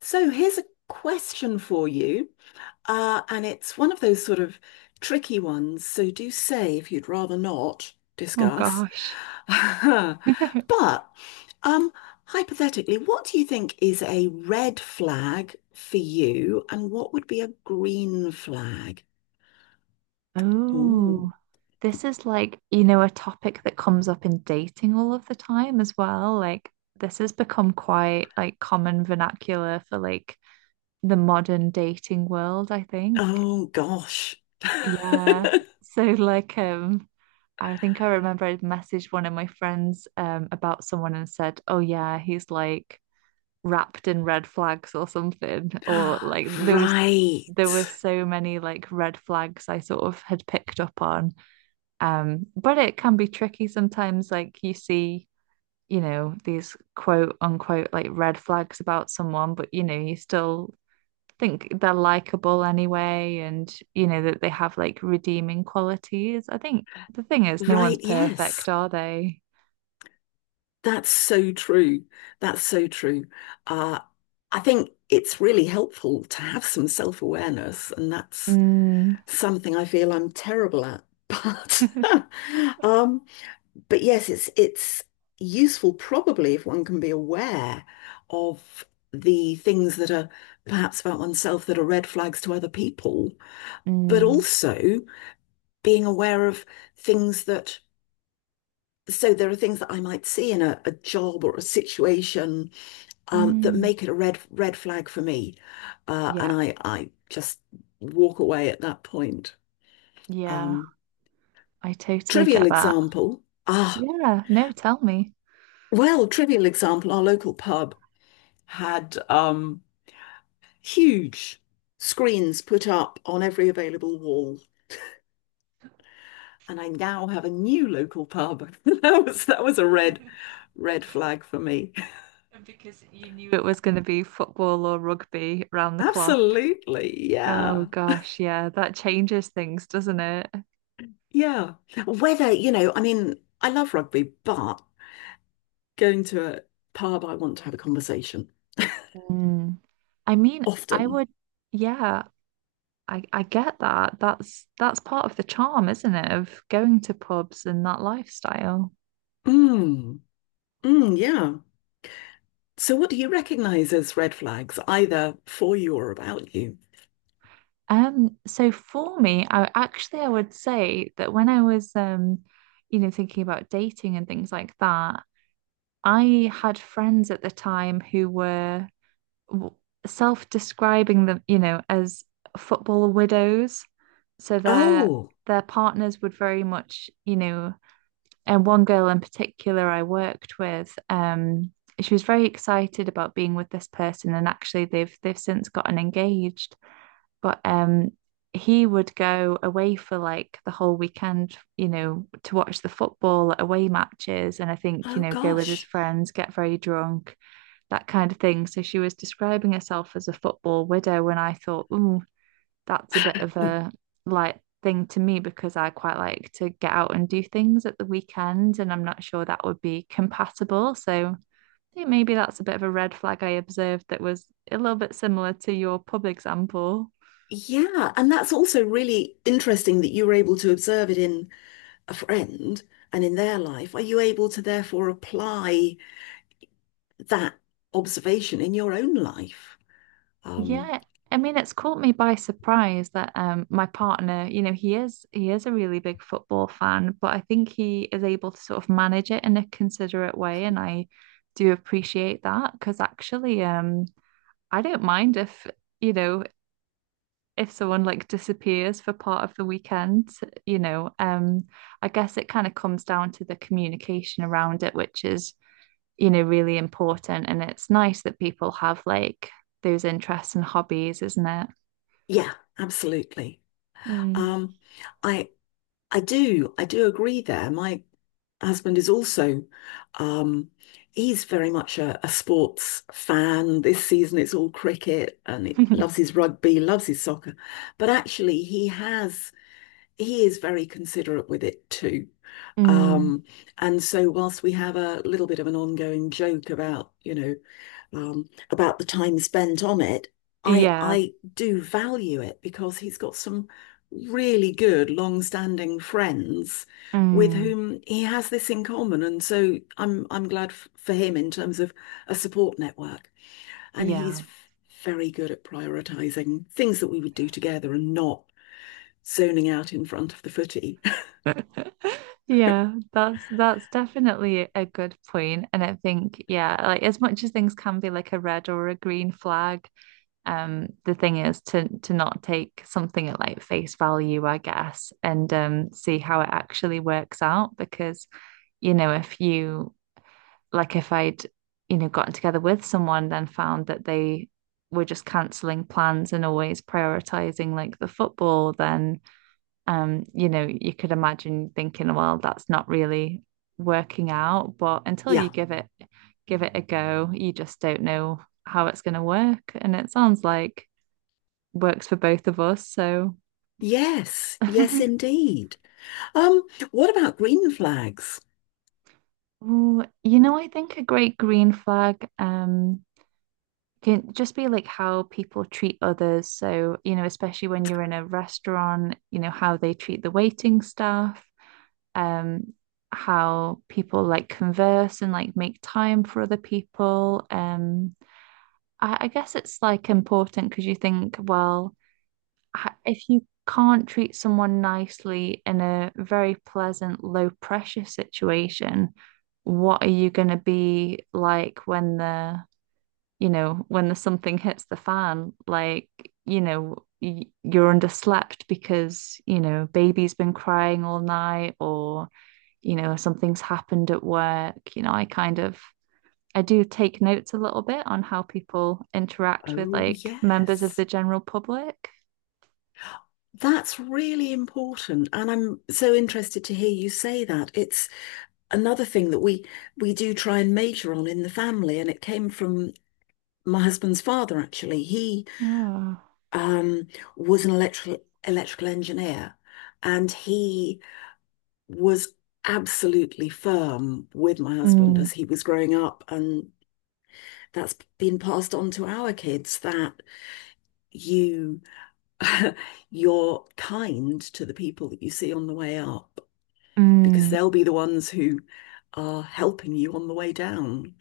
So here's a question for you, and it's one of those sort of tricky ones. So do say if you'd rather not Oh discuss. gosh. But um, hypothetically, what do you think is a red flag for you, and what would be a green flag? Oh, Oh, this is like, you know, a topic that comes up in dating all of the time as well. Like, this has become quite like common vernacular for like the modern dating world, I think. oh gosh. Yeah. So like, um, I think I remember I messaged one of my friends about someone and said, "Oh yeah, he's like wrapped in red flags," or something, or like there was Right. there were so many like red flags I sort of had picked up on, but it can be tricky sometimes. Like you see, you know, these quote unquote like red flags about someone, but you know you still think they're likable anyway, and you know that they have like redeeming qualities. I think the thing is, no one's Right, yes. perfect, are they? That's so true. That's so true. Uh, I think it's really helpful to have some self-awareness, and that's Mm. something I feel I'm terrible at. But um, but yes, it's useful probably if one can be aware of the things that are perhaps about oneself that are red flags to other people, but Mm. also being aware of things that. So there are things that I might see in a job or a situation that Mm. make it a red flag for me. Yeah, And I just walk away at that point. yeah, Um, I totally Trivial get that. example. Yeah, no, tell me. Well, trivial example, our local pub had huge screens put up on every available wall, and I now have a new local pub. That was a red flag for me. And because you knew it was going to be football or rugby round the clock. Absolutely. Oh Yeah. gosh, yeah, that changes things, doesn't it? Yeah. Whether, you know, I mean, I love rugby, but going to a pub, I want to have a conversation Mm. I mean, I often. would, yeah, I get that. That's part of the charm, isn't it, of going to pubs and that lifestyle. Mm, mm, yeah. So, what do you recognize as red flags, either for you or about you? So for me, I would say that when I was, you know, thinking about dating and things like that, I had friends at the time who were self-describing them, you know, as football widows. So their Oh, partners would very much, you know, and one girl in particular I worked with, she was very excited about being with this person, and actually they've since gotten engaged. But he would go away for like the whole weekend, you know, to watch the football away matches, and I think, you oh know, go with his gosh. friends, get very drunk, that kind of thing. So she was describing herself as a football widow, and I thought, ooh, that's a bit of a like thing to me, because I quite like to get out and do things at the weekend, and I'm not sure that would be compatible. So I think maybe that's a bit of a red flag I observed, that was a little bit similar to your pub example. Yeah, and that's also really interesting that you were able to observe it in a friend and in their life. Are you able to therefore apply that observation in your own life? Um, Yeah, I mean it's caught me by surprise that my partner, you know, he is a really big football fan, but I think he is able to sort of manage it in a considerate way, and I do appreciate that, because actually, I don't mind if, you know, if someone like disappears for part of the weekend. You know, I guess it kind of comes down to the communication around it, which is, you know, really important, and it's nice that people have like those interests and hobbies, isn't it? yeah, absolutely. Mm. Um, I I do agree there. My husband is also um he's very much a sports fan. This season it's all cricket and he loves his rugby, loves his soccer. But actually he is very considerate with it too. Mm. Um, and so whilst we have a little bit of an ongoing joke about, you know, about the time spent on it, I Yeah, I do value it because he's got some really good long-standing friends with mm. whom he has this in common. And so I'm glad f for him in terms of a support network. And he's Yeah. very good at prioritizing things that we would do together and not zoning out in front of the footy. Yeah, that's definitely a good point. And I think, yeah, like as much as things can be like a red or a green flag, the thing is to not take something at like face value, I guess, and see how it actually works out. Because, you know, if you like if I'd, you know, gotten together with someone, then found that they were just cancelling plans and always prioritizing like the football, then, you know, you could imagine thinking, well, that's not really working out. But until you Yeah. give it a go, you just don't know how it's gonna work. And it sounds like works for both of us. So Yes, yes, indeed. Um, what about green flags? Ooh, you know, I think a great green flag can just be like how people treat others. So, you know, especially when you're in a restaurant, you know, how they treat the waiting staff, um, how people like converse and like make time for other people. I guess it's like important, because you think, well, if you can't treat someone nicely in a very pleasant, low pressure situation, what are you going to be like when they're, you know, when the something hits the fan, like, you know, you're underslept because, you know, baby's been crying all night, or, you know, something's happened at work. You know, I kind of I do take notes a little bit on how people interact with Oh, like members of the yes. general public. That's really important. And I'm so interested to hear you say that. It's another thing that we do try and major on in the family, and it came from my husband's father, actually. He Oh. um was an electrical engineer, and he was absolutely firm with my husband Mm, as he was growing up and that's been passed on to our kids that you you're kind to the people that you see on the way up because mm. they'll be the ones who are helping you on the way down,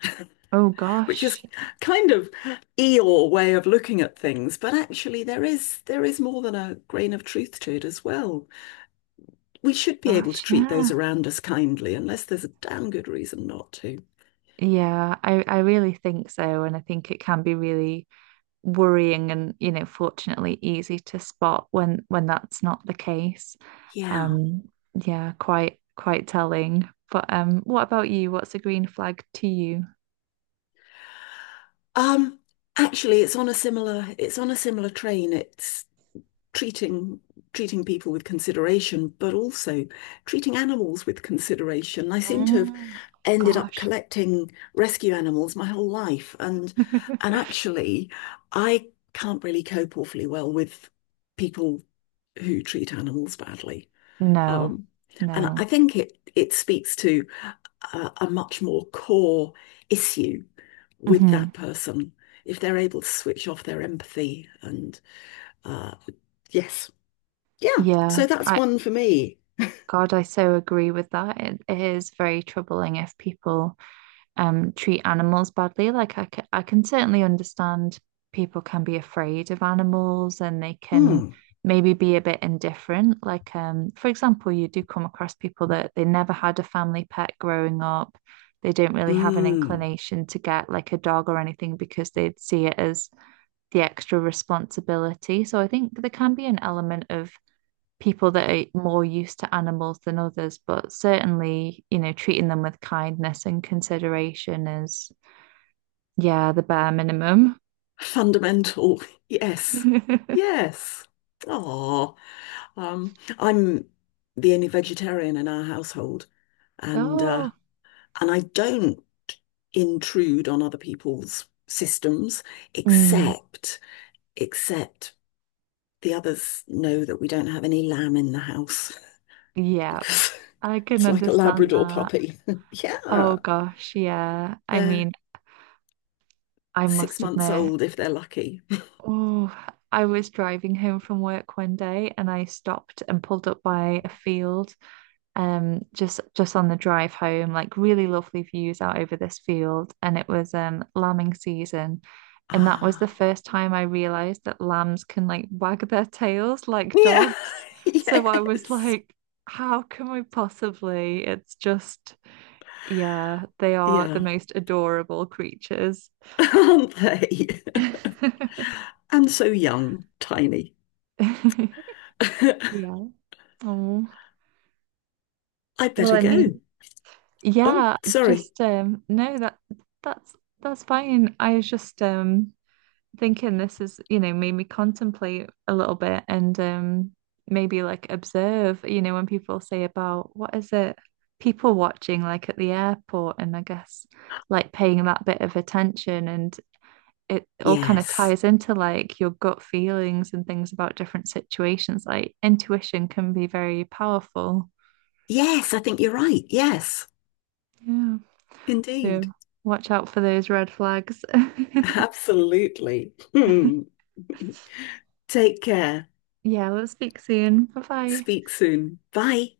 Oh which gosh. is kind of Eeyore way of looking at things, but actually there is more than a grain of truth to it as well. We should be able to Gosh, treat yeah. those around us kindly unless there's a damn good reason not to. Yeah, I really think so. And I think it can be really worrying, and you know, fortunately easy to spot when that's not the case. Yeah. um yeah Quite telling. But what about you? What's a green flag to you? Um actually it's on a similar train. It's treating treating people with consideration, but also treating animals with consideration. I seem to have Mm. ended up Gosh. collecting rescue animals my whole life, and actually, I can't really cope awfully well with people who treat animals badly. No. Um, and I No. think it speaks to a much more core issue with Hmm. that person if they're able to switch off their empathy and uh, yes. Yeah, Yeah, so that's I, one for me. God, I so agree with that. It is very troubling if people treat animals badly. Like I can certainly understand people can be afraid of animals, and they can Mm, maybe be a bit indifferent. Like for example, you do come across people that they never had a family pet growing up. They don't really have an mm. inclination to get like a dog or anything, because they'd see it as the extra responsibility. So I think there can be an element of people that are more used to animals than others, but certainly, you know, treating them with kindness and consideration is, yeah, the bare minimum. Fundamental. Yes. Yes. Oh, I'm the only vegetarian in our household, and Oh, uh, and I don't intrude on other people's systems, mm, except except the others know that we don't have any lamb in the house yeah, because I can it's like a understand Labrador that. puppy. Oh Yeah, gosh, yeah. I they're mean, I six must months admit, old if they're lucky. oh, I was driving home from work one day and I stopped and pulled up by a field, just on the drive home, like really lovely views out over this field, and it was, lambing season, and that was the Ah. first time I realized that lambs can like wag their tails like Yeah. dogs. So I was Yes. like, how can we possibly? It's just, yeah, they are the Yeah. most adorable creatures. Aren't they? And so young, tiny. I'd Yeah. Oh, well, better I mean, go. Oh, yeah, sorry. just, no that that's that's fine. I was just thinking, this is, you know, made me contemplate a little bit, and maybe like observe, you know, when people say about, what is it, people watching like at the airport, and I guess like paying that bit of attention, and it all kind of Yes. ties into like your gut feelings and things about different situations. Like intuition can be very powerful. Yes, I think you're right. Yes, Yeah. indeed. So watch out for those red flags. Absolutely. Hmm. Take care. Yeah, let's speak soon. Bye bye. Speak soon. Bye.